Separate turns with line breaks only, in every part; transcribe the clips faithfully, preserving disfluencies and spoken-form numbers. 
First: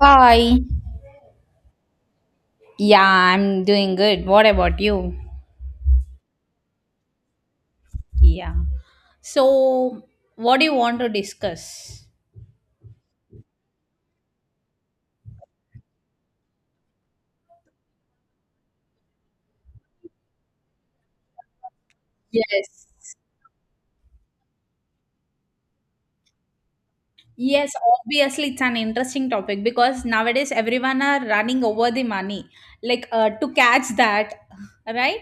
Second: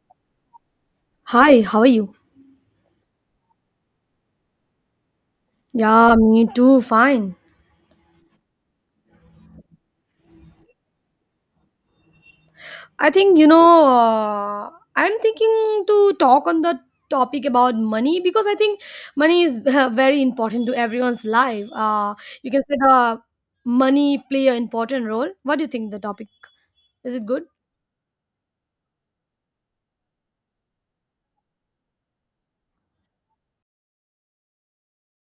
Hi.
Hi, how are you?
Yeah, I'm doing good. What about you?
Yeah, me too, fine.
Yeah. So, what do you want to discuss?
I think, you know, uh, I'm thinking to talk on the topic about money because I think money is very important to everyone's life. Uh, you can say
Yes.
the money play an important role. What do you think the topic? Is it good?
Yes, obviously it's an interesting topic because nowadays everyone are running over the money. Like uh, to catch that, right,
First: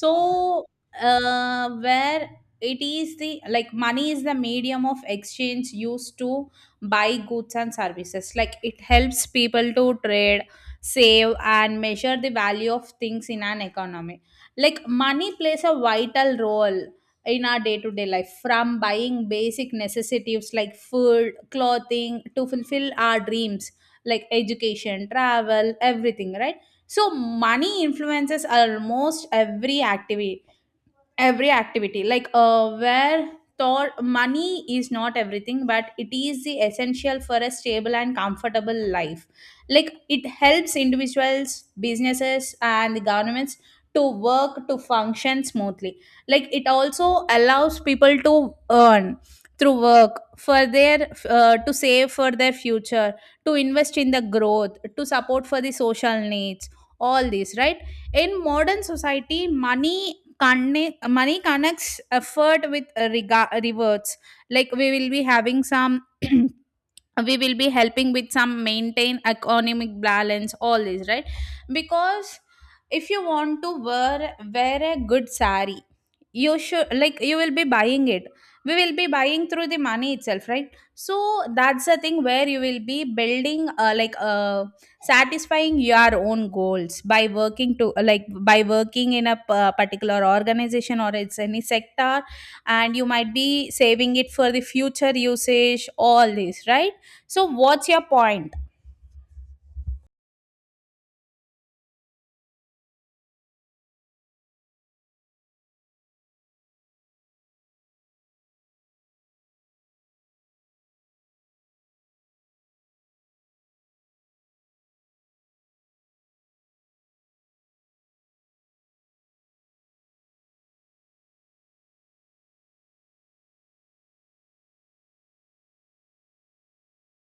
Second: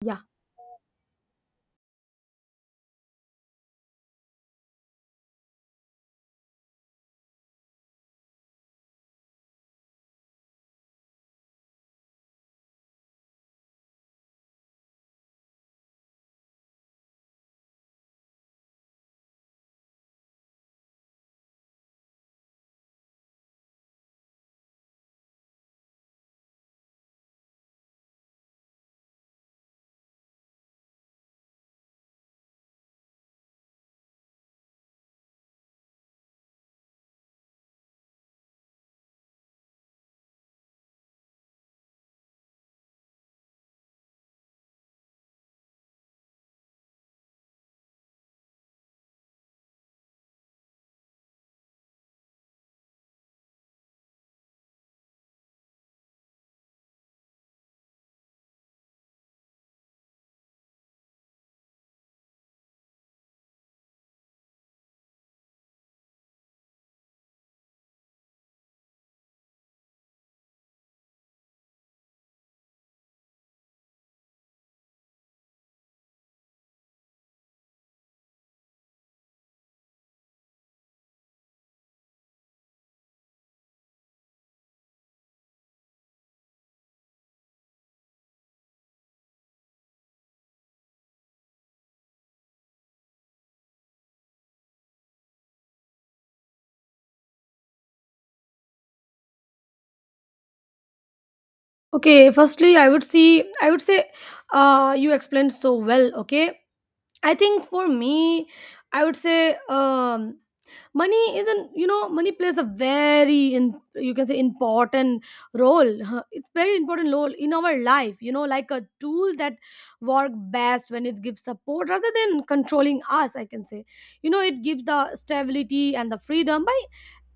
Yeah.
uh, where it is the, like, money is the medium of exchange used to buy goods and services, like it helps people to trade, save and measure the value of things in an economy. Like money plays a vital role in our day-to-day life, from buying basic necessities like food, clothing, to fulfill our dreams like education, travel, everything, right? So money influences almost every activity, every activity like uh, where thought money is not everything, but it is the essential for a stable and comfortable life. Like it helps individuals, businesses and the governments to work, to function smoothly. Like it also allows people to earn through work for their uh, to save for their future, to invest in the growth, to support for the social needs, all these, right? In modern society money conne- money connects effort with uh, rega- rewards. Like we will be having some we will be helping with some maintain economic balance, all this, right? Because if you want to wear wear a good sari, you should, like, you will be buying it, we will be buying through the money itself, right? So that's the thing where you will be building uh, like, uh, satisfying your own goals by working to, like, by working in a p- uh, particular organization or it's any sector, and you might be saving it for the future usage, all this, right? So, what's your point?
Okay, firstly, I would see, I would say, uh, you explained so well, okay? I think for me, I would say, um, money is an you know money plays a very in you can say important role, huh, it's very important role in our life, you know, like a tool that work best when it gives support rather than controlling us. I can say, you know, it gives the stability and the freedom by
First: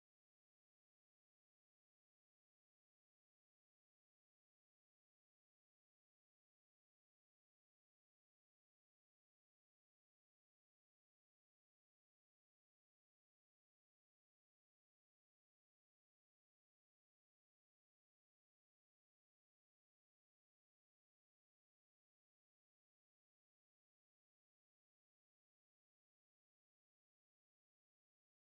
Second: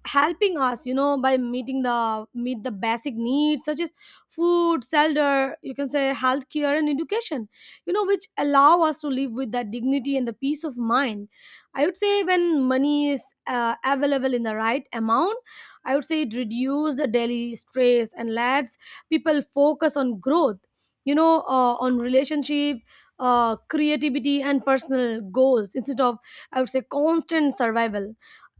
helping us, you know, by meeting the meet the basic needs such as food, shelter, you can say healthcare and education, you know, which allow us to live with the dignity and the peace of mind. I would say when money is uh, available in the right amount, I would say it reduces the daily stress and lets people focus on growth, you know uh, on relationship, uh, creativity and personal goals instead of, I would say, constant survival.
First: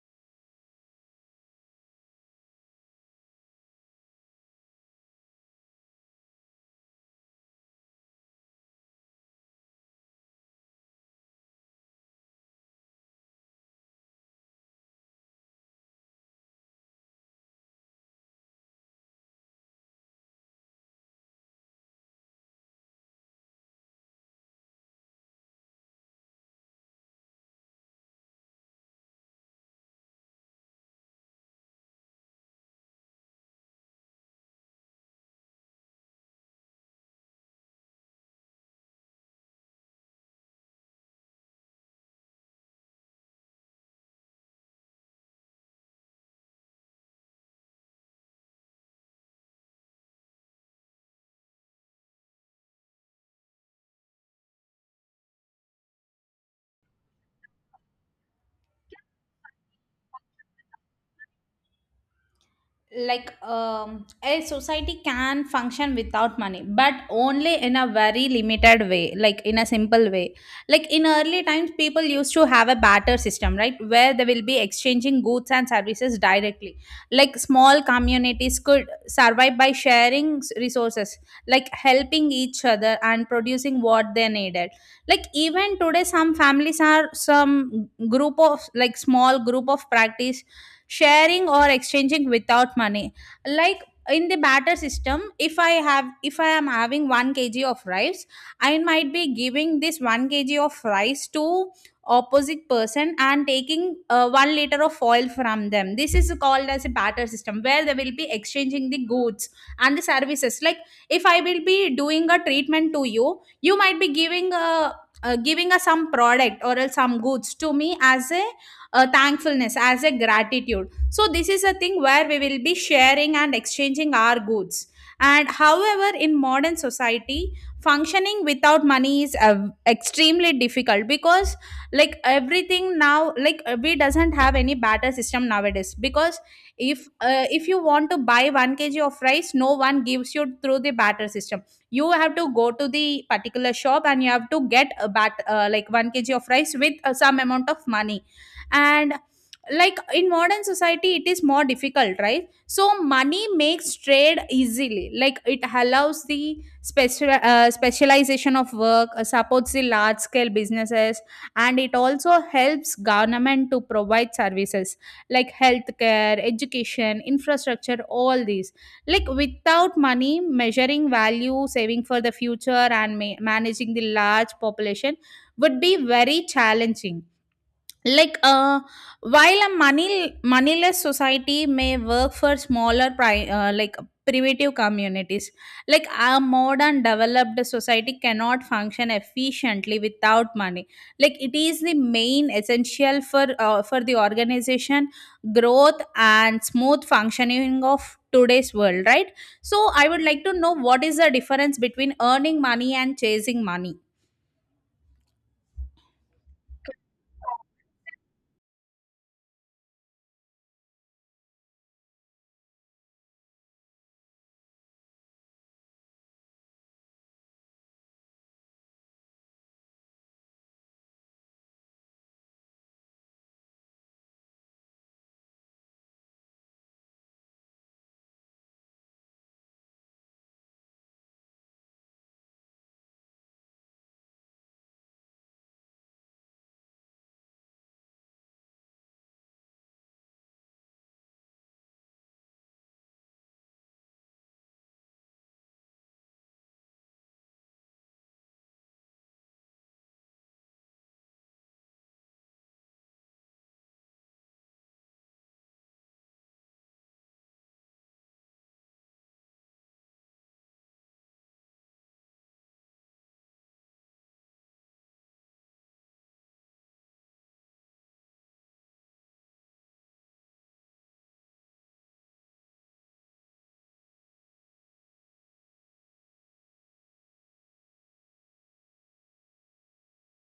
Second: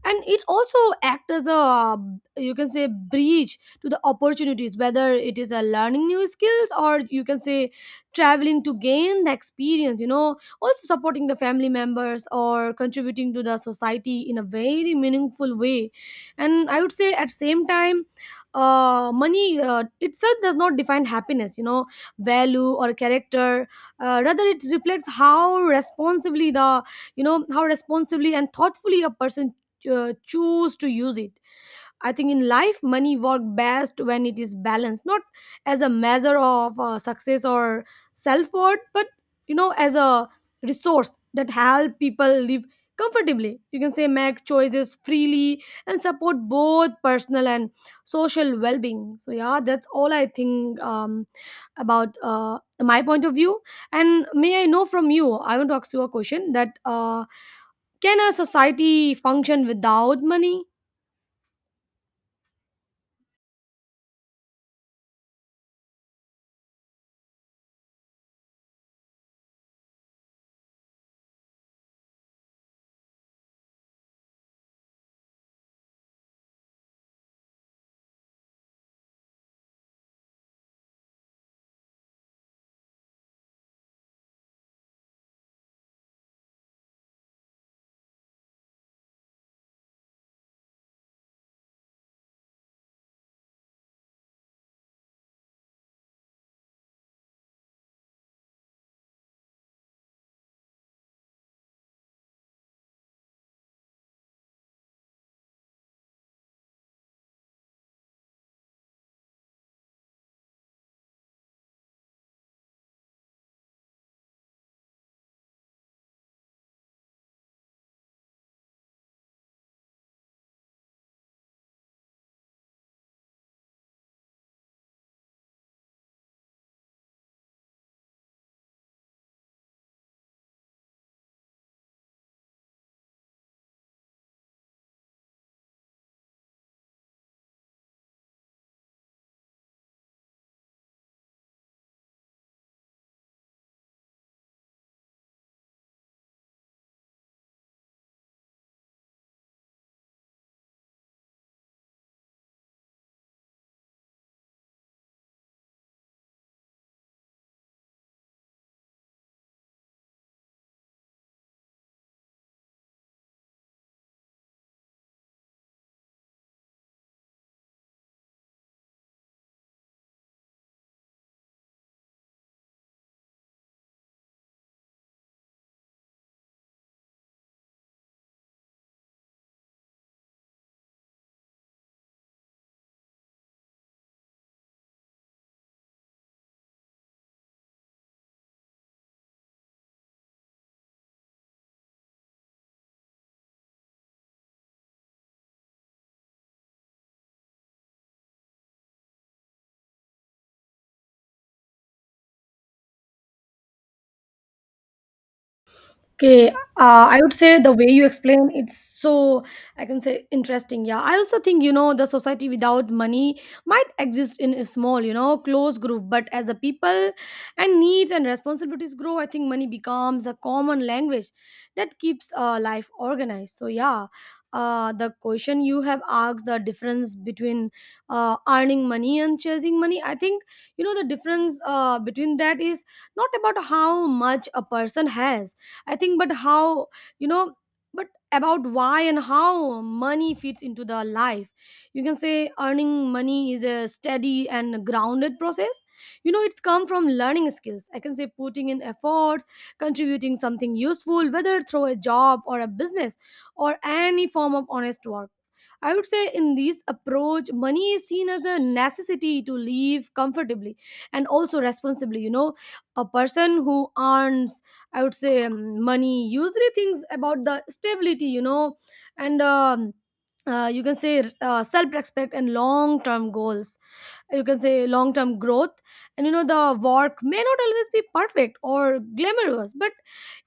And it also act as a, um, you can say, bridge to the opportunities, whether it is a learning new skills or, you can say, traveling to gain the experience, you know, also supporting the family members or contributing to the society in a very meaningful way. And I would say at same time, uh, money uh, itself does not define happiness, you know, value or character. Uh, rather it reflects how responsibly the, you know, how responsibly and thoughtfully a person uh, choose to use it. I think in life money work best when it is balanced, not as a measure of uh, success or self-worth but, you know, as a resource that help people live comfortably, you can say, make choices freely and support both personal and social well-being. So yeah, that's all I think, um, about uh, my point of view. And may I know from you, I want to ask you a question that, uh, can a society function without money?
Like, um, a society can function without money, but only in a very limited way, like in a simple way. Like in early times, people used to have a barter system, right, where they will be exchanging goods and services directly. Like small communities could survive by sharing s- resources, like helping each other and producing what they needed. Like even today some families are some group of, like, small group of practice sharing or exchanging without money. Like in the batter system, if I have, if I am having one k g of rice, I might be giving this one k g of rice to opposite person and taking uh, one liter of oil from them. This is called as a batter system where they will be exchanging the goods and the services. Like if I will be doing a treatment to you, you might be giving a uh, giving us some product or else some goods to me as a uh, thankfulness, as a gratitude. So this is a thing where we will be sharing and exchanging our goods. And however, in modern society, functioning without money is uh, extremely difficult, because like everything now, like, uh, we doesn't have any barter system nowadays, because if uh, if you want to buy one k g of rice, no one gives you through the barter system. You have to go to the particular shop and you have to get a bat uh, like one k g of rice with uh, some amount of money. And, like, in modern society it is more difficult, right? So money makes trade easily, like it allows the special uh, specialization of work, uh, supports the large scale businesses, and it also helps government to provide services like healthcare, education, infrastructure, all these. Like without money, measuring value, saving for the future and ma- managing the large population would be very challenging. Like uh, while a money moneyless society may work for smaller pri- uh, like primitive communities, like a modern developed society cannot function efficiently without money. Like it is the main essential for uh, for the organization, growth and smooth functioning of today's world, right? So I would like to know, what is the difference between earning money and chasing money?
Okay, uh, I would say the way you explain it's so, I can say, interesting. Yeah, I also think, you know, the society without money might exist in a small, you know, close group, but as the people and needs and responsibilities grow, I think money becomes a common language that keeps uh, life organized. So yeah, uh, the question you have asked, the difference between uh, earning money and chasing money, I think, you know, the difference uh, between that is not about how much a person has, I think, but how you know but about why and how money fits into the life. You can say earning money is a steady and grounded process, you know, it's come from learning skills, I can say, putting in efforts, contributing something useful whether through a job or a business or any form of honest work. I would say in this approach, money is seen as a necessity to live comfortably and also responsibly. You know, a person who earns, I would say, um, money usually thinks about the stability, you know, and um, uh, you can say uh, self respect and long term goals, you can say long term growth. And you know the work may not always be perfect or glamorous, but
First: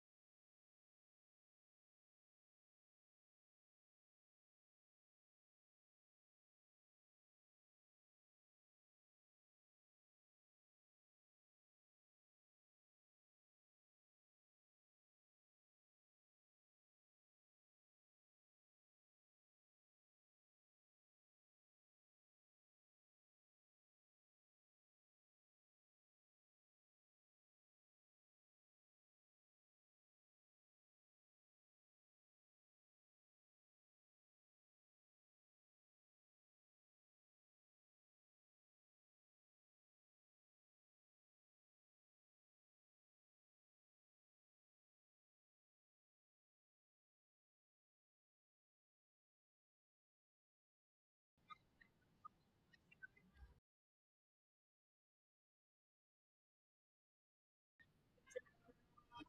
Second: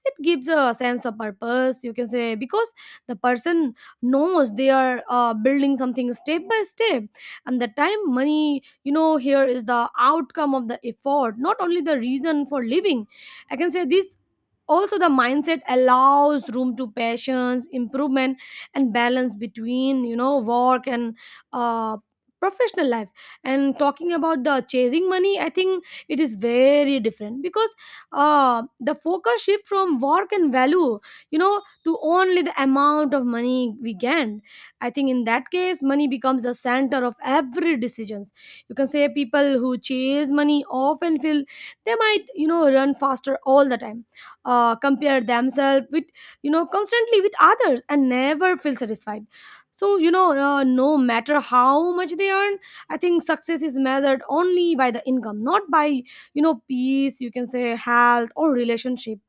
it gives a sense of purpose, you can say, because the person knows they are uh, building something step by step. And the time money, you know, here is the outcome of the effort, not only the reason for living, I can say this. Also the mindset allows room to passions improvement and balance between, you know, work and uh, professional life. And talking about the chasing money, I think it is very different, because uh, the focus shift from work and value, you know, to only the amount of money we gain. I think in that case money becomes the center of every decisions. You can say people who chase money often feel they might, you know, run faster all the time, uh, compare themselves with, you know, constantly with others and never feel satisfied. So you know, uh, no matter how much they earn, I think success is measured only by the income, not by, you know, peace, you can say, health or relationship.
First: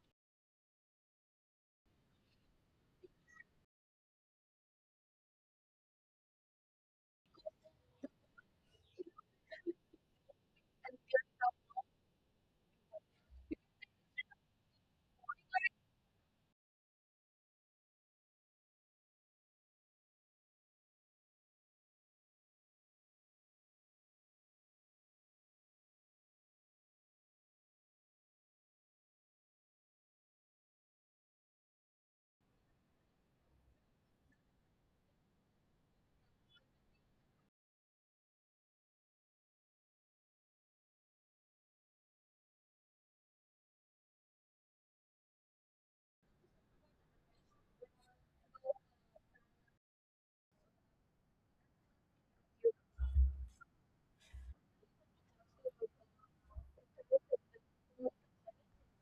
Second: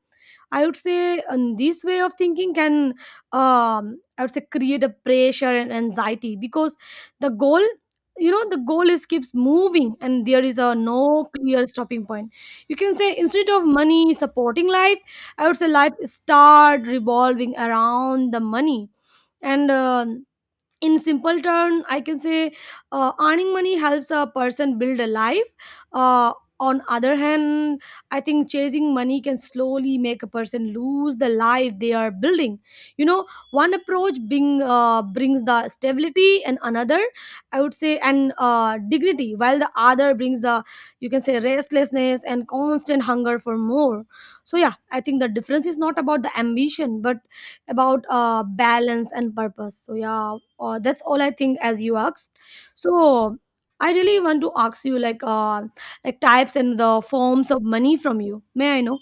I would say and this way of thinking can, um, I would say, create a pressure and anxiety because the goal, you know, the goal is keeps moving and there is a no clear stopping point. You can say instead of money supporting life, I would say life start revolving around the money. And uh, in simple term I can say uh, earning money helps a person build a life. uh, on other hand, I think chasing money can slowly make a person lose the life they are building, you know. One approach being uh, brings the stability and another, I would say, and uh, dignity, while the other brings the, you can say, restlessness and constant hunger for more. So yeah, I think the difference is not about the ambition but about uh, balance and purpose. So yeah, uh, that's all I think as you asked. So I really want to ask you like, uh, like types and the forms of money from you, may I know?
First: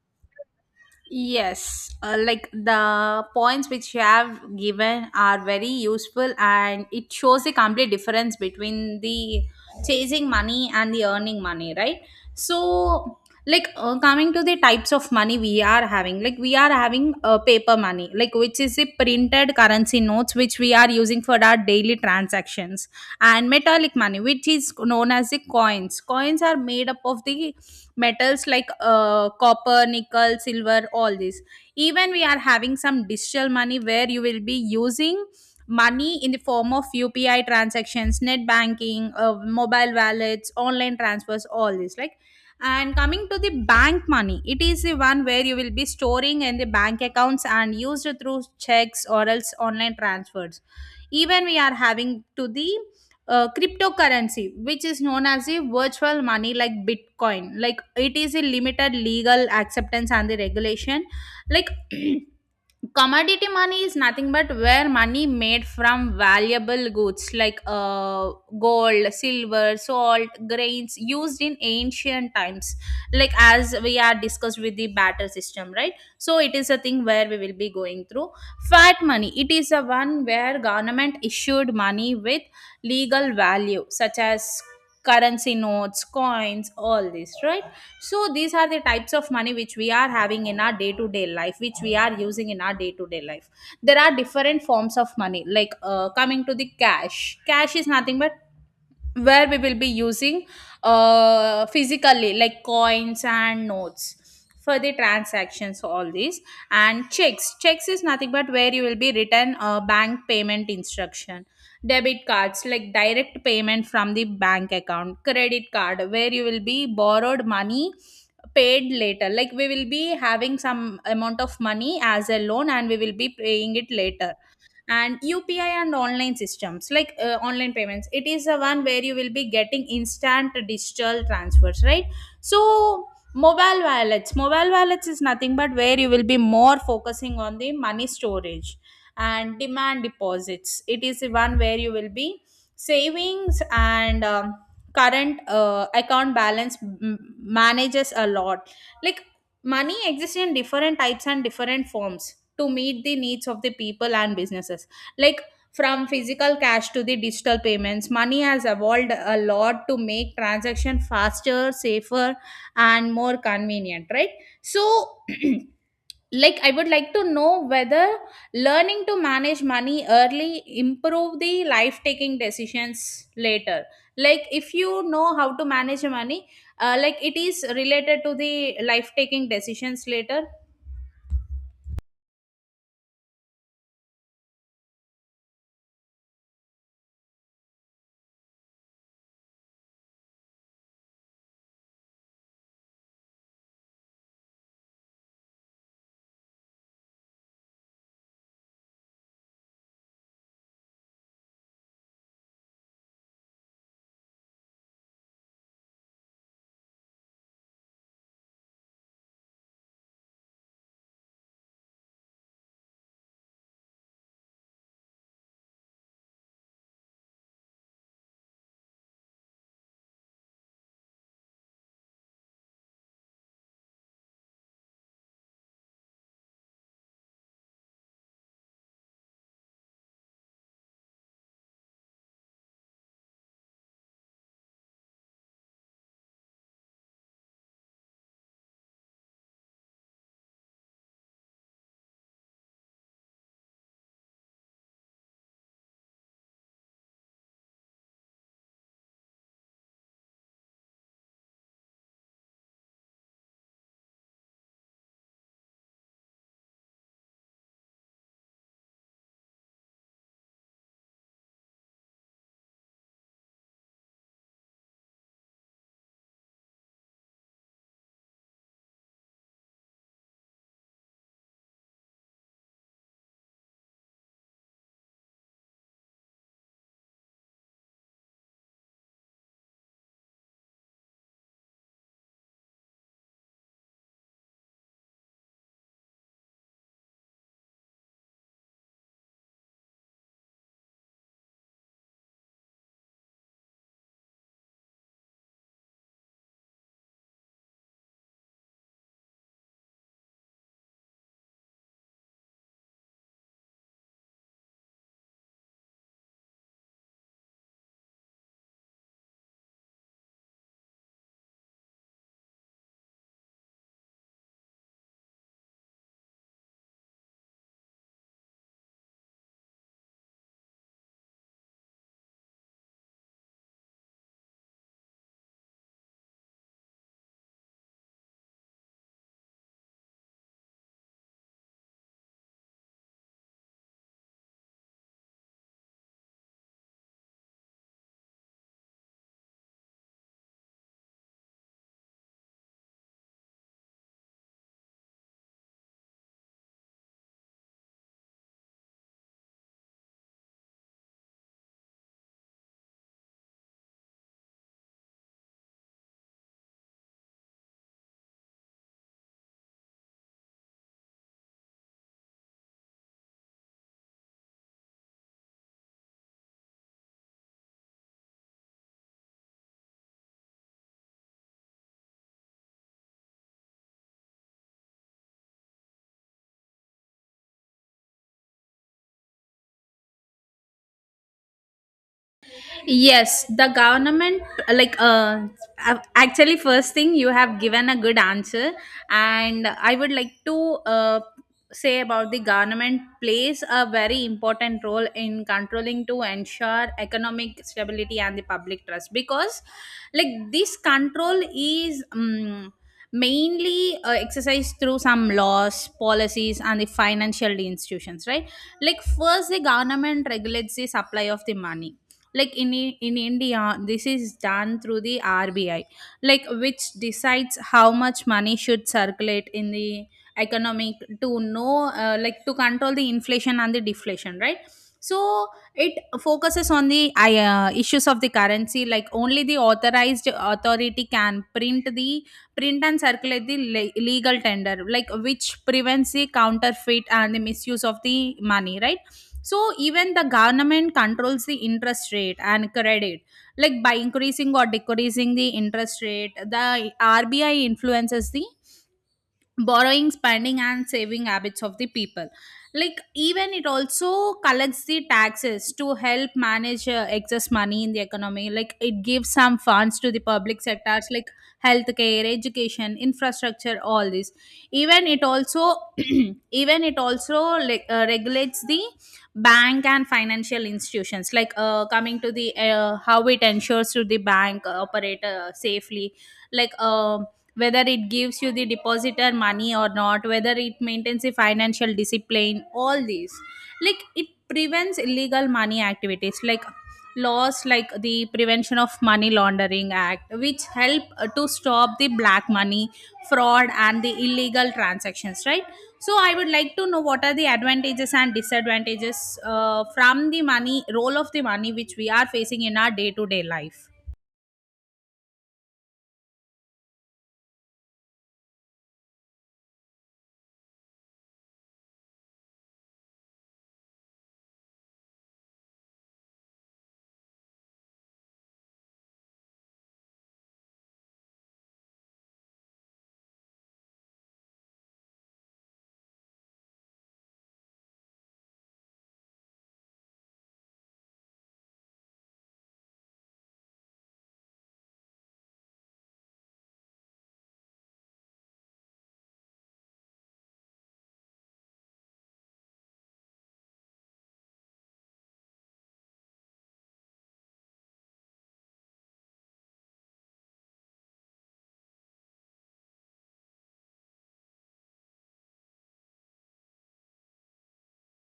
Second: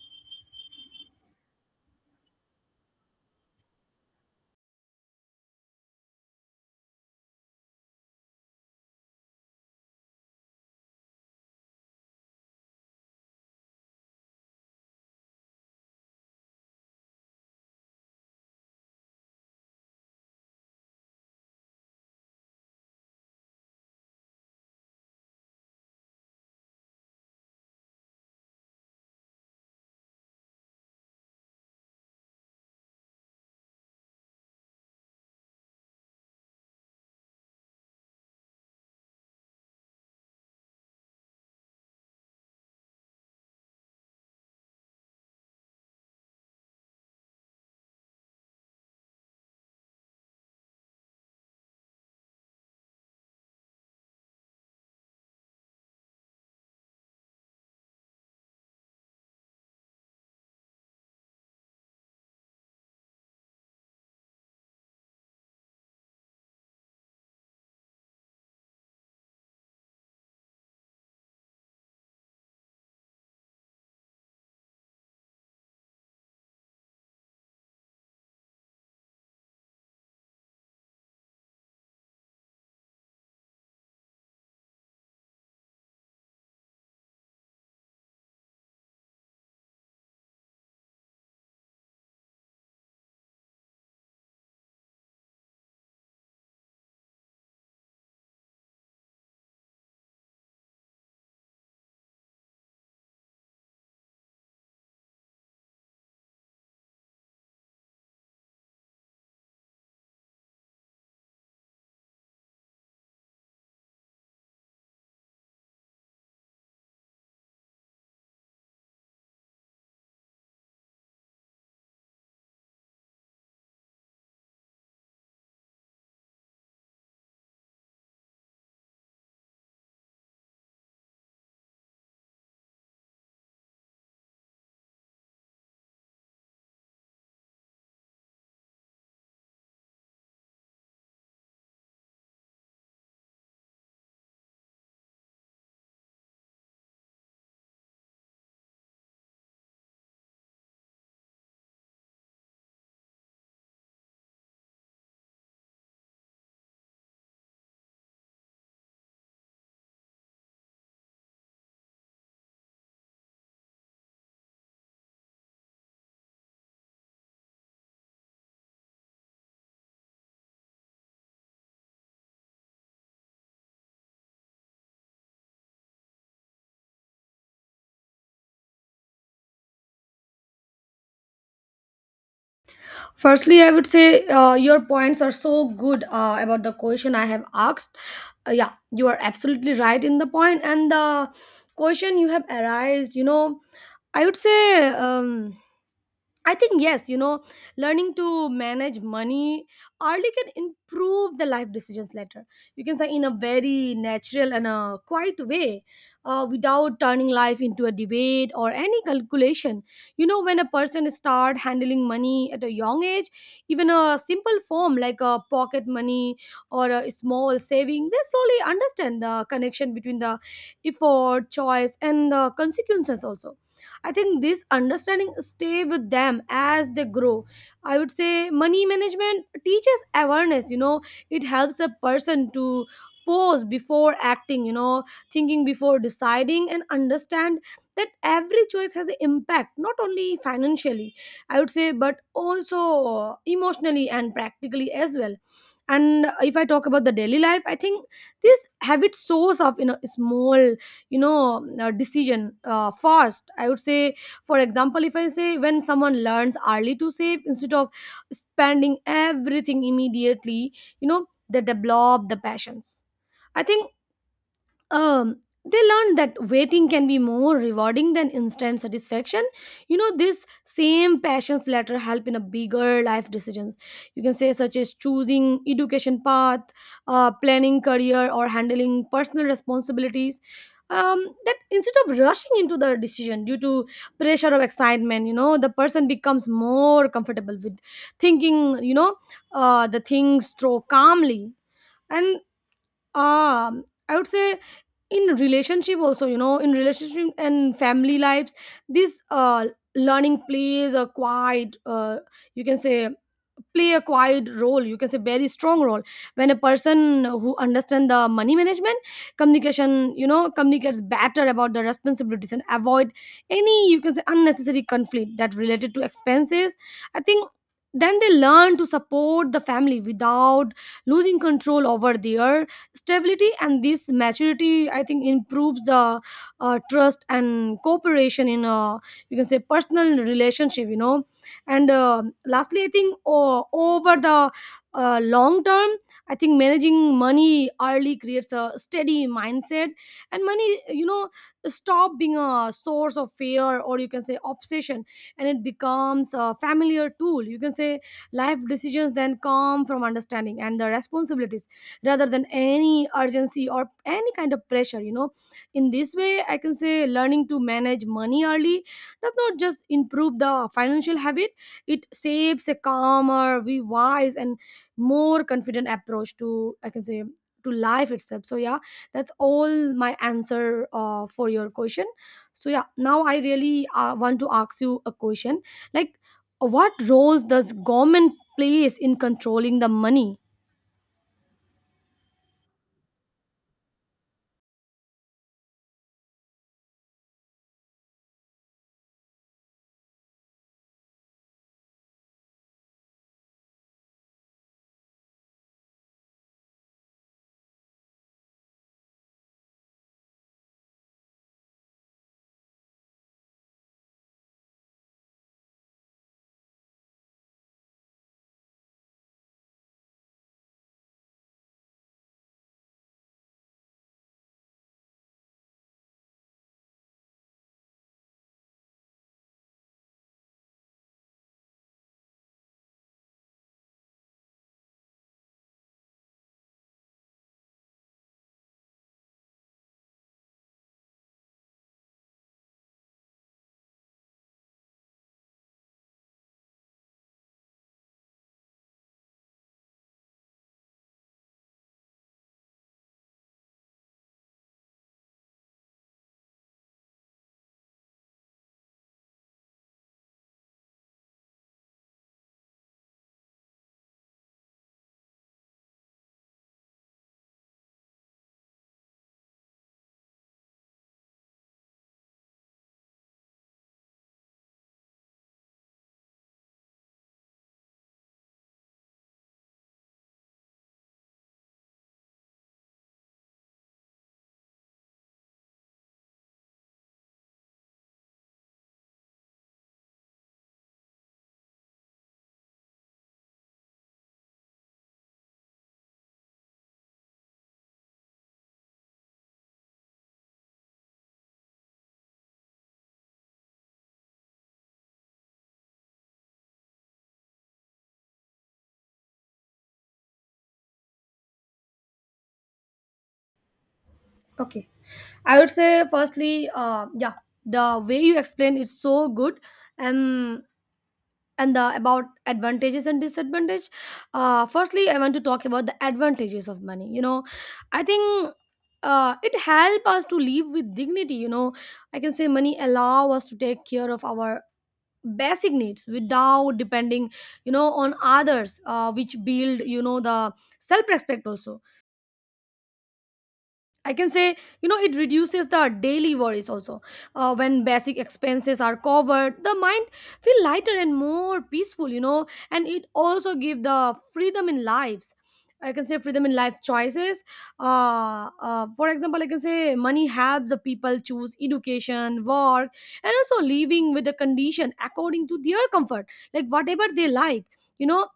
Yes, uh, like the points which you have given are very useful and it shows a complete difference between the chasing money and the earning money, right? So, like, uh, coming to the types of money we are having, like we are having uh, paper money, like which is a printed currency notes which we are using for our daily transactions, and metallic money, which is known as the coins. Coins are made up of the metals like uh, copper, nickel, silver, all this. Even we are having some digital money where you will be using money in the form of U P I transactions, net banking, uh, mobile wallets, online transfers, all this. Like, and coming to the bank money, it is the one where you will be storing in the bank accounts and used through checks or else online transfers. Even we are having to the uh, cryptocurrency, which is known as a virtual money, like bitcoin. Like it is a limited legal acceptance and the regulation. Like commodity money is nothing but where money made from valuable goods like uh, gold, silver, salt, grains, used in ancient times, like as we are discussed with the batter system, right? So it is a thing where we will be going through. Fiat money, it is a one where government issued money with legal value, such as currency notes, coins, all this, right? So these are the types of money which we are having in our day to day life, which we are using in our day to day life. There are different forms of money. Like uh, coming to the cash, cash is nothing but where we will be using uh, physically, like coins and notes, for the transactions, all these. And checks, checks is nothing but where you will be written a bank payment instruction. Debit cards, like direct payment from the bank account. Credit card, where you will be borrowed money, paid later, like we will be having some amount of money as a loan and we will be paying it later. And U P I and online systems, like uh, online payments, it is the one where you will be getting instant digital transfers, right? So mobile wallets, mobile wallets is nothing but where you will be more focusing on the money storage. And demand deposits, it is the one where you will be savings and um, current uh, account balance m- manages a lot. Like money exists in different types and different forms to meet the needs of the people and businesses. Like from physical cash to the digital payments, money has evolved a lot to make transaction faster, safer and more convenient, right? So like I would like to know whether learning to manage money early improve the life taking decisions later. Like if you know how to manage your money, uh, like it is related to the life taking decisions later.
Firstly I would say, uh, your points are so good uh, about the question I have asked. Uh, yeah you are absolutely right in the point and the question you have arised, you know, I would say, um, I think yes, you know, learning to manage money early can improve the life decisions later. You can say in a very natural and a quiet way, uh, without turning life into a debate or any calculation. You know, when a person start handling money at a young age, even a simple form like a pocket money or a small saving, they slowly understand the connection between the effort, choice, and the consequences also. I think this understanding stay with them as they grow. I would say money management teaches awareness, you know, it helps a person to pause before acting, you know, thinking before deciding and understand that every choice has an impact not only financially, I would say, but also emotionally and practically as well. And if I talk about the daily life, I think this habit source of, you know, small, you know uh, decision uh, fast, I would say. For example, if I say, when someone learns early to save instead of spending everything immediately, you know, they develop the passions, I think, um they learned that waiting can be more rewarding than instant satisfaction. You know, this same passions later help in a bigger life decisions, you can say, such as choosing education path, uh, planning career or handling personal responsibilities. Um, that instead of rushing into the decision due to pressure or excitement, you know, the person becomes more comfortable with thinking, you know uh, the things through calmly. And um, I would say in relationship also, you know, in relationship and family lives, this uh, learning plays a quiet uh, you can say play a quiet role, you can say very strong role. When a person who understand the money management, communication, you know, communicates better about the responsibilities and avoid any, you can say, unnecessary conflict that related to expenses, I think, then they learn to support the family without losing control over their stability. And this maturity, I think, improves the uh, trust and cooperation in, uh, you can say, personal relationship, you know. And uh, lastly, I think uh, over the uh, long term, I think managing money early creates a steady mindset, and money, you know, stop being a source of fear or, you can say, obsession, and it becomes a familiar tool, you can say. Life decisions then come from understanding and the responsibilities rather than any urgency or any kind of pressure, you know. In this way I can say learning to manage money early does not just improve the financial habit, it saves a calmer we wise and more confident approach to, I can say, to life itself. So yeah, that's all my answer uh, for your question. So yeah, now I really uh, want to ask you a question like, what roles does government plays in controlling the money?
Yes, the government, like, uh, a- actually, first thing, you have given a good answer, and I would like to uh, say about the government plays a very important role in controlling to ensure economic stability and the public trust because, like, this control is Um, mainly uh, exercised through some laws, policies and the financial institutions, right? Like first, the government regulates the supply of the money. Like in I- in India, this is done through the R B I, like which decides how much money should circulate in the economic, to know, uh, like, to control the inflation and the deflation, right? So it focuses on the uh, issues of the currency, like only the authorized authority can print the print and circulate the le- legal tender, like which prevents the counterfeit and the misuse of the money, right? So even the government controls the interest rate and credit, like by increasing or decreasing the interest rate, the R B I influences the borrowing, spending and saving habits of the people. Like even it also collects the taxes to help manage uh, excess money in the economy. Like it gives some funds to the public sectors like healthcare, education, infrastructure, all this. Even it also even it also like, uh, regulates the bank and financial institutions. Like uh, coming to the, uh, how it ensures to the bank operator safely, like, um whether it gives you the depositor money or not, whether it maintains the financial discipline, all these. Like it prevents illegal money activities, like laws like the Prevention of Money Laundering Act, which help uh, to stop the black money, fraud and the illegal transactions, right? So I would like to know, what are the advantages and disadvantages uh, from the money, role of the money, which we are facing in our day to day life?
Okay, I would say, firstly, uh, yeah, the way you explain is so good, um, and the about advantages and disadvantage. Uh, firstly, I want to talk about the advantages of money. You know, I think uh, it help us to live with dignity. You know, I can say money allow us to take care of our basic needs without depending you know on others, uh, which build you know the self respect also. I can say, you know, it reduces the daily worries also. Uh, when basic expenses are covered, the mind feel lighter and more peaceful, you know, and it also give the freedom in lives. I can say freedom in life choices. Uh, uh, for example, I can say money helps the people choose education, work, and also living with the condition according to their comfort, like whatever they like, you know.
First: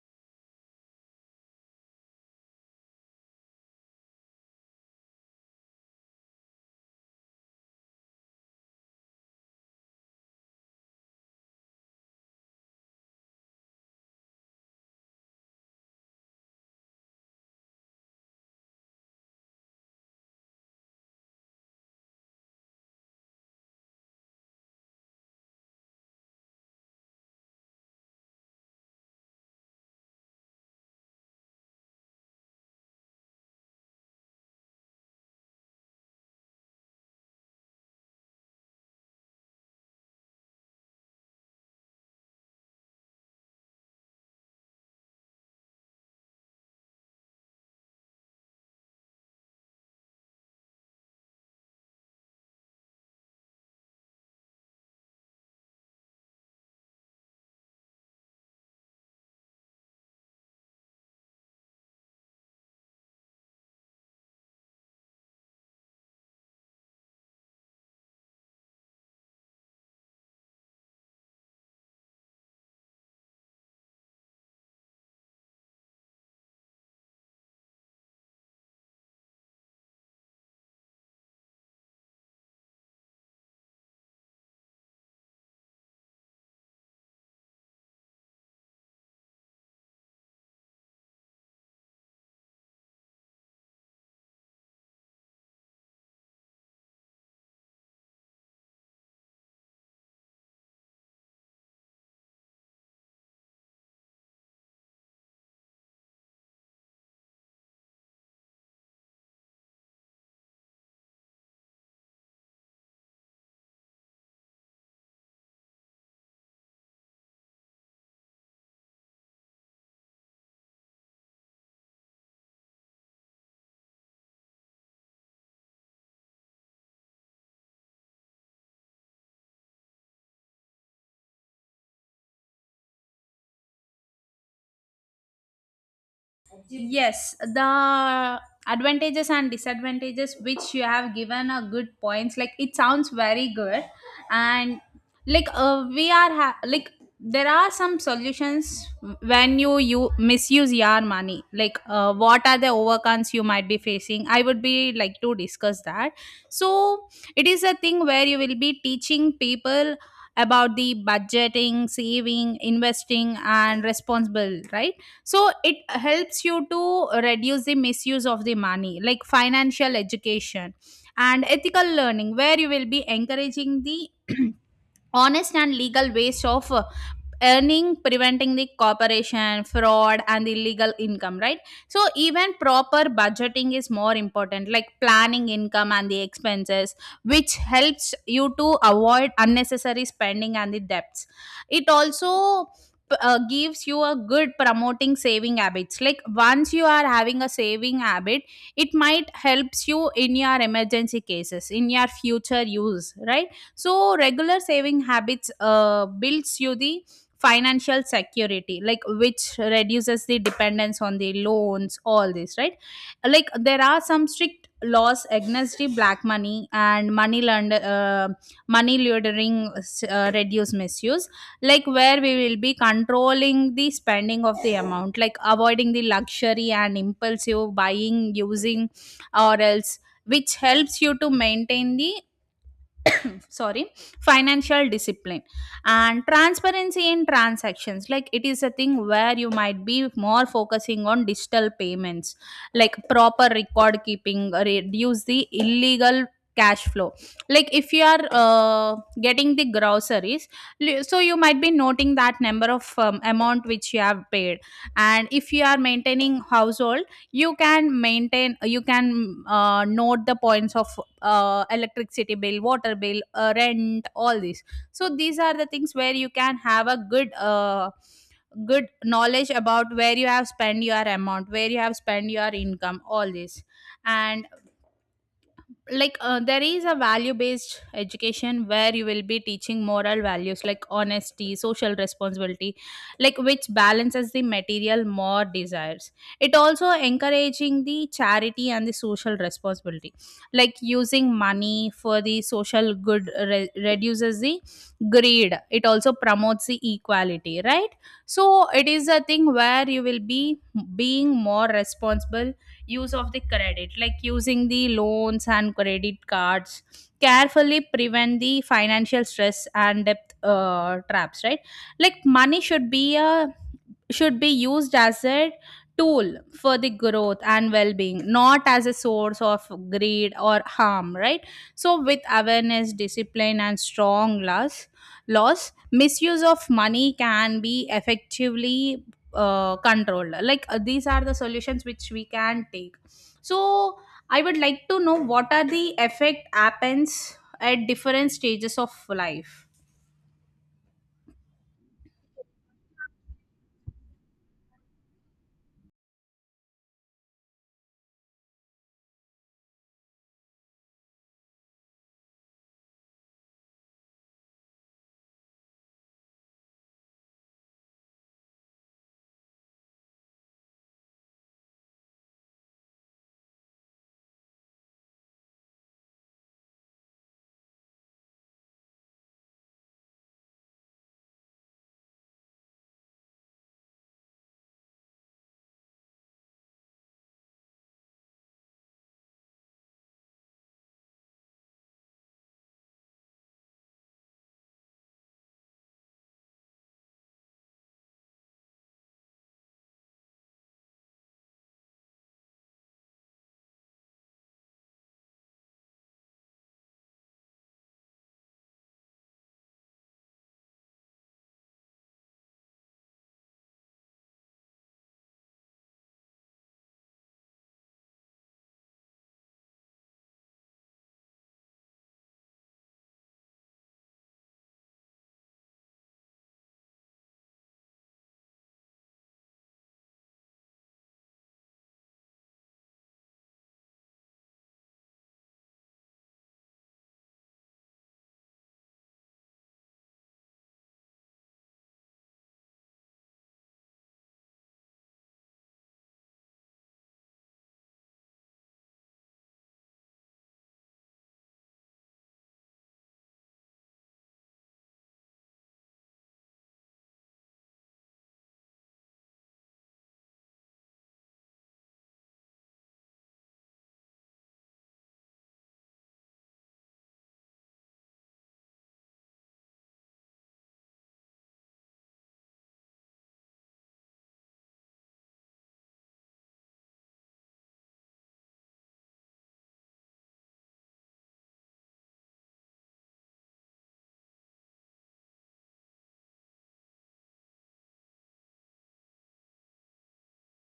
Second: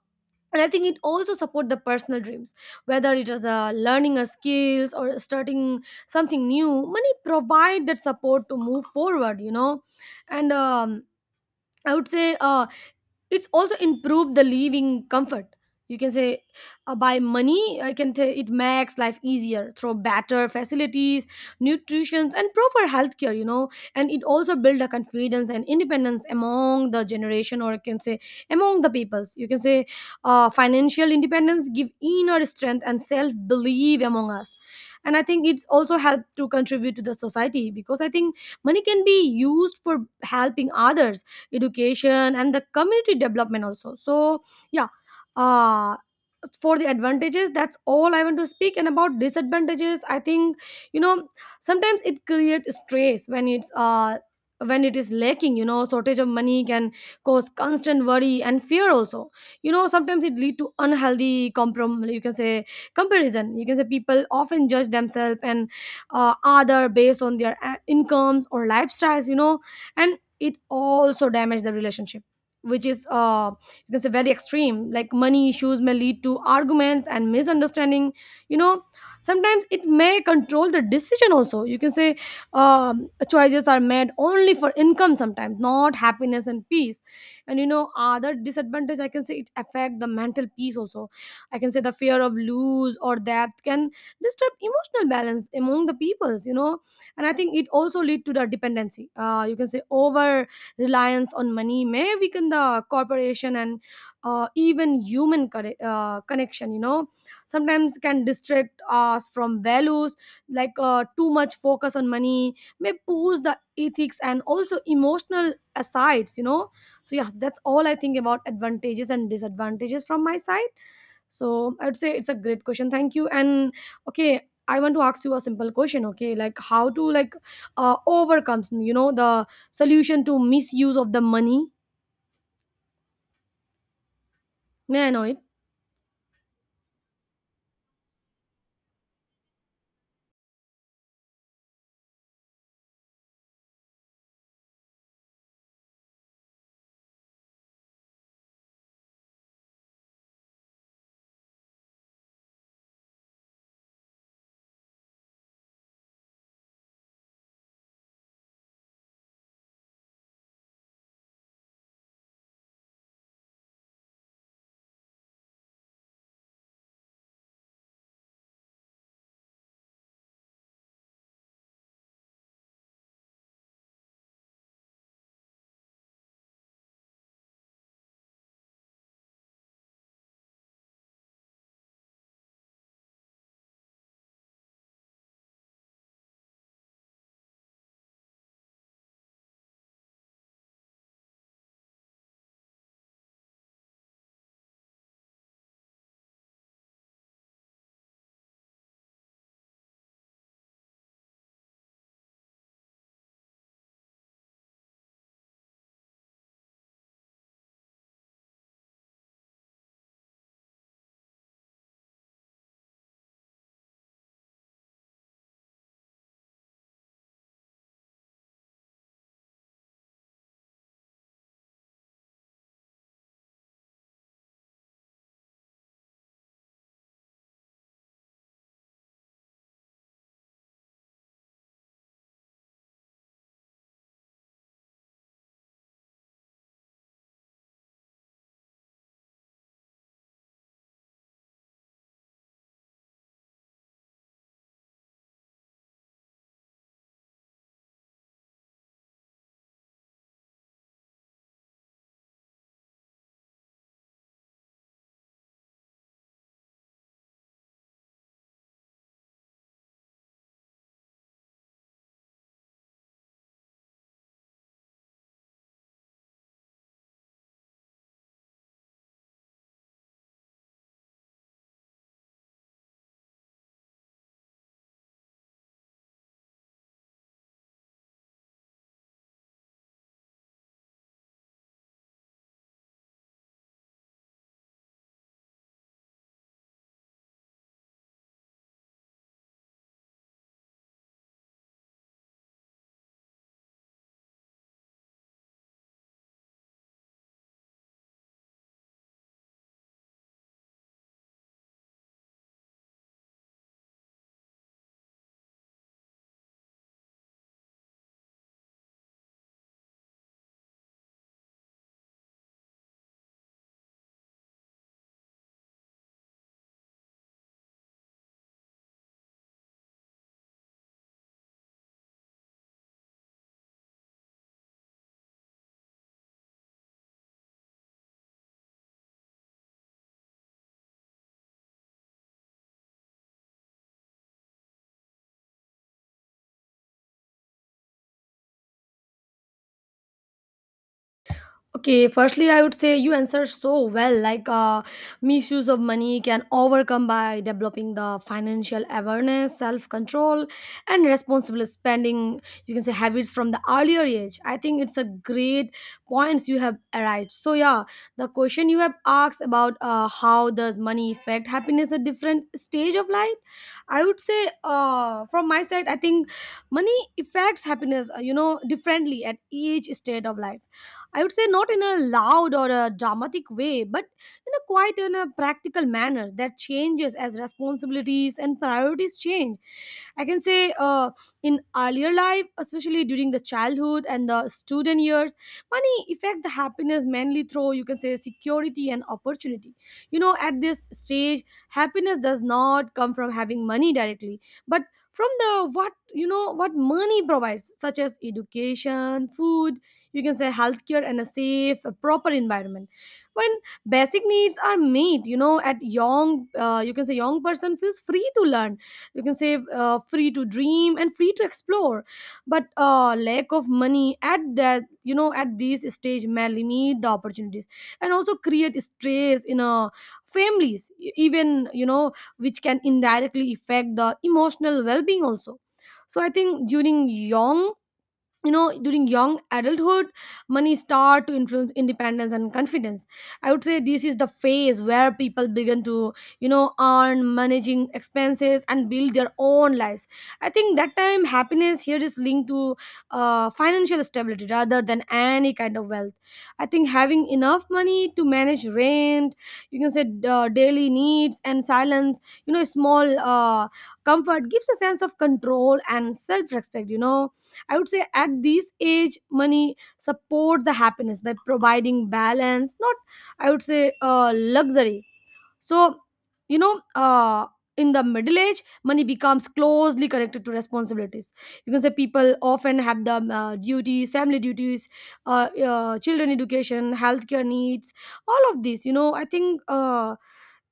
And I think it also support the personal dreams, whether it is uh, learning a skills or starting something new. Money provide that support to move forward, you know. And um, I would say, uh, it's also improved the living comfort, you can say. Uh, by money, I can say it makes life easier through better facilities, nutrition and proper healthcare, you know. And it also build a confidence and independence among the generation, or I can say among the peoples, you can say. Uh, financial independence give inner strength and self belief among us. And I think it's also help to contribute to the society, because I think money can be used for helping others, education and the community development also. So yeah. uh for the advantages, that's all I want to speak. And about disadvantages, I think, you know, sometimes it creates stress when it's uh when it is lacking. You know, shortage of money can cause constant worry and fear also. You know, sometimes it lead to unhealthy comprom you can say comparison, you can say. People often judge themselves and uh, other based on their uh, incomes or lifestyles, you know. And it also damage the relationship, which is uh because can say very extreme, like money issues may lead to arguments and misunderstanding, you know. Sometimes it may control the decision also, you can say. Um, choices are made only for income sometimes, not happiness and peace. And you know, other disadvantage I can say, it affect the mental peace also. I can say the fear of lose or death can disturb emotional balance among the peoples, you know. And I think it also lead to the dependency, uh, you can say. Over reliance on money may weaken the corporation and uh, even human corre- uh, connection, you know. Sometimes can distract us from values, like uh, too much focus on money may push the ethics and also emotional asides, you know. So yeah, that's all I think about advantages and disadvantages from my side. So I would say it's a great question, thank you. And okay, I want to ask you a simple question. Okay, like how to, like uh, overcomes, you know, the solution to misuse of the money? May I know it?
Yes, the advantages and disadvantages which you have given are good points, like it sounds very good. And like, uh, we are ha- like there are some solutions when you you misuse your money. Like uh, what are the overcons you might be facing, I would be like to discuss that. So It is a thing where you will be teaching people about the budgeting, saving, investing, and responsible, right? So it helps you to reduce the misuse of the money, like financial education and ethical learning, where you will be encouraging the honest and legal ways of uh, earning, preventing the corporation fraud and illegal income, right? So even proper budgeting is more important, like planning income and the expenses, which helps you to avoid unnecessary spending and the debts. It also p- uh, gives you a good promoting saving habits, like once you are having a saving habit, it might helps you in your emergency cases in your future use, right? So regular saving habits uh, builds you the financial security, like which reduces the dependence on the loans, all this, right? Like there are some strict laws against the black money and money lend- uh, money laundering, uh, reduce misuse. Like where we will be controlling the spending of the amount, like avoiding the luxury and impulsive buying using, or else, which helps you to maintain the sorry financial discipline and transparency in transactions, like it is a thing where you might be more focusing on digital payments, like proper record keeping reduce the illegal cash flow. Like if you are uh, getting the groceries, li- so you might be noting that number of um, amount which you have paid. And if you are maintaining household, you can maintain you can uh, note the points of uh, electricity bill, water bill, uh, rent, all these. So these are the things where you can have a good uh, good knowledge about where you have spent your amount, where you have spent your income, all this. And like uh, there is a value based education where you will be teaching moral values, like honesty, social responsibility, like which balances the material more desires. It also encouraging the charity and the social responsibility, like using money for the social good re- reduces the greed, it also promotes the equality, right? So it is a thing where you will be being more responsible use of the credit, like using the loans and credit cards carefully prevent the financial stress and debt uh, traps, right? Like money should be a should be used as a tool for the growth and well-being, not as a source of greed or harm, right? So with awareness, discipline, and strong laws laws misuse of money can be effectively uh, controlled. Like uh, these are the solutions which we can take. So I would like to know what are the effect happens at different stages of life.
Okay, firstly, I would say you answer so well. Like, uh, misuse of money can overcome by developing the financial awareness, self control, and responsible spending. You can say habits from the earlier age. I think it's a great points you have arrived. So yeah, the question you have asked about, uh, how does money affect happiness at different stage of life? I would say, uh, from my side, I think money affects happiness, uh, you know, differently at each stage of life. I would say not in a loud or a dramatic way, but in a quiet and a practical manner that changes as responsibilities and priorities change. I can say, uh, in earlier life, especially during the childhood and the student years, money affect the happiness mainly through, you can say, security and opportunity. You know, at this stage, happiness does not come from having money directly, but from the what you know what money provides, such as education, food, you can say healthcare, and a safe, a proper environment. When basic needs are met, you know, at young, uh, you can say young person feels free to learn, you can say, uh, free to dream and free to explore. But uh, lack of money at that you know at this stage may limit the opportunities and also create stress in uh, families, e- even, you know, which can indirectly affect the emotional well-being also. So I think during young you know during young adulthood, money start to influence independence and confidence. I would say this is the phase where people begin to, you know, earn, managing expenses and build their own lives. I think that time happiness here is linked to uh, financial stability rather than any kind of wealth. I think having enough money to manage rent, you can say, uh, daily needs and silence, you know, small uh, comfort, gives a sense of control and self-respect, you know. I would say at this age, money supports the happiness by providing balance, not, I would say, uh, luxury. So, you know, uh, in the middle age, money becomes closely connected to responsibilities. You can say people often have the uh, duties, family duties, uh, uh, children education, healthcare needs, all of these, you know, I think. Uh,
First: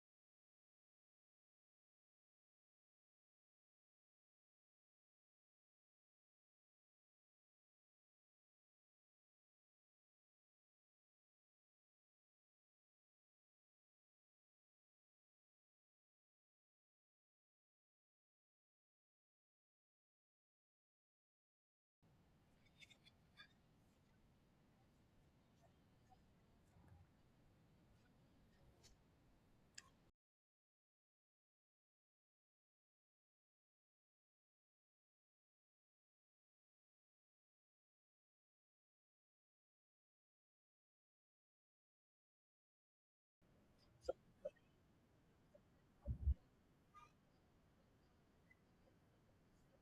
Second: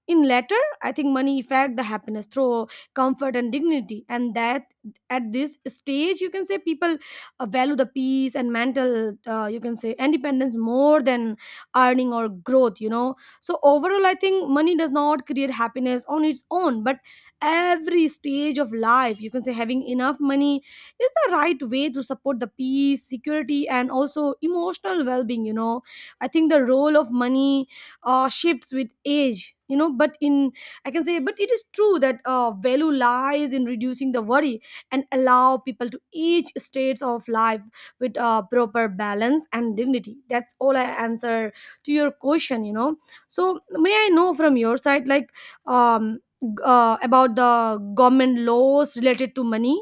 In latter, I think money affect the happiness through comfort and dignity, and that at this stage, you can say people uh, value the peace and mental, uh, you can say independence more than earning or growth, you know. So overall, I think money does not create happiness on its own, but every stage of life, you can say, having enough money is the right way to support the peace, security, and also emotional well-being. You know, I think the role of money uh, shifts with age, you know. But, in I can say, but it is true that uh, value lies in reducing the worry and allow people to each stage of life with uh, proper balance and dignity. That's all I answer to your question, you know. So may I know from your side like, um g- uh, about the government laws related to money?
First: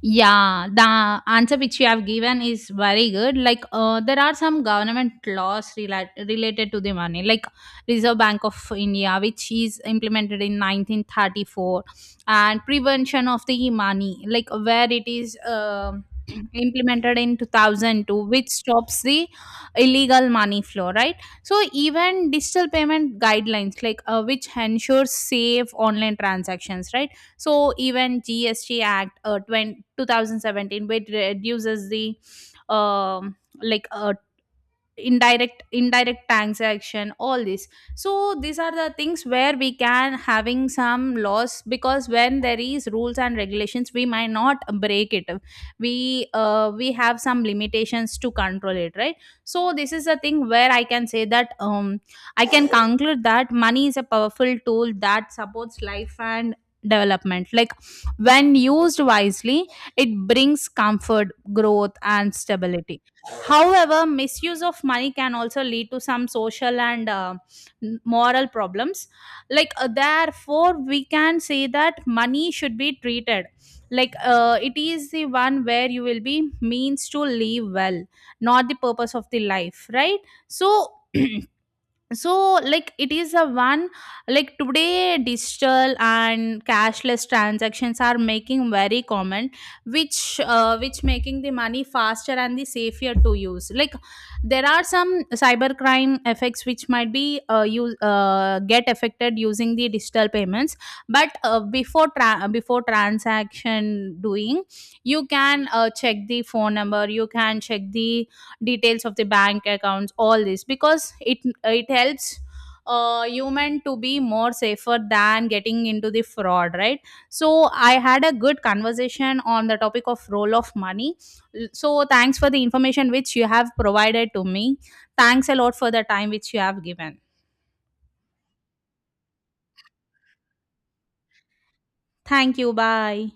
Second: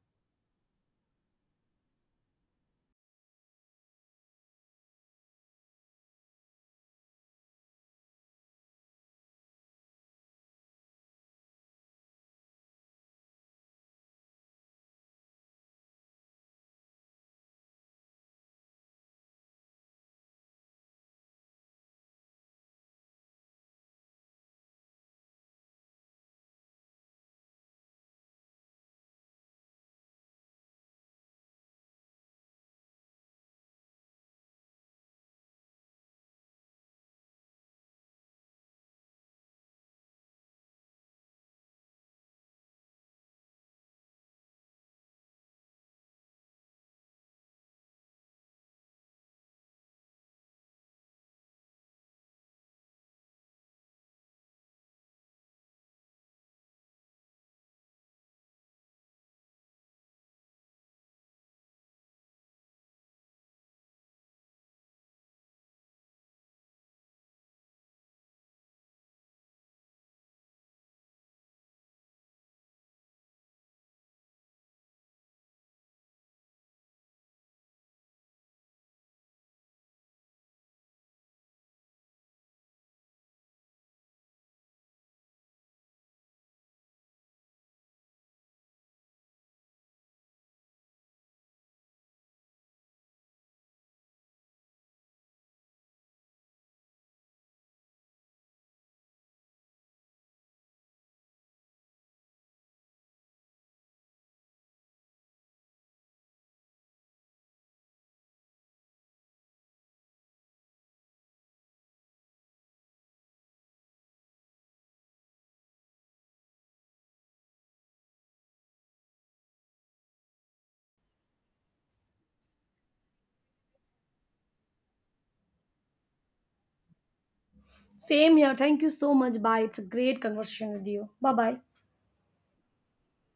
Yeah, the answer which you have given is very good. Like, uh, there are some government laws rela- related to the money, like Reserve Bank of India, which is implemented in nineteen thirty-four, and prevention of the money, like where it is um implemented in two thousand two, which stops the illegal money flow, right? So even digital payment guidelines, like uh, which ensures safe online transactions, right? So even G S T Act uh, twenty two thousand seventeen, which reduces the um, like uh, indirect indirect transaction, all this. So these are the things where we can having some laws, because when there is rules and regulations we might not break it, we uh, we have some limitations to control it, right? So this is a thing where I can say that um I can conclude that money is a powerful tool that supports life and development, like when used wisely it brings comfort, growth, and stability. However, misuse of money can also lead to some social and uh, n- moral problems. Like, uh, therefore, we can say that money should be treated, like uh, it is the one where you will be means to live well, not the purpose of the life, right? So, so like it is a one, like today digital and cashless transactions are making very common, which uh, which making the money faster and the safer to use. Like there are some cybercrime effects which might be uh, use uh, get affected using the digital payments. But uh, before tra- before transaction doing, you can uh, check the phone number, you can check the details of the bank accounts, all this, because it it helps uh, human to be more safer than getting into the fraud, right? So I had a good conversation on the topic of role of money. L- so thanks for the information which you have provided to me, thanks a lot for the time which you have given.
Same here, thank you so much, bye. It's a great conversation with you. Bye bye.
Thank you, bye.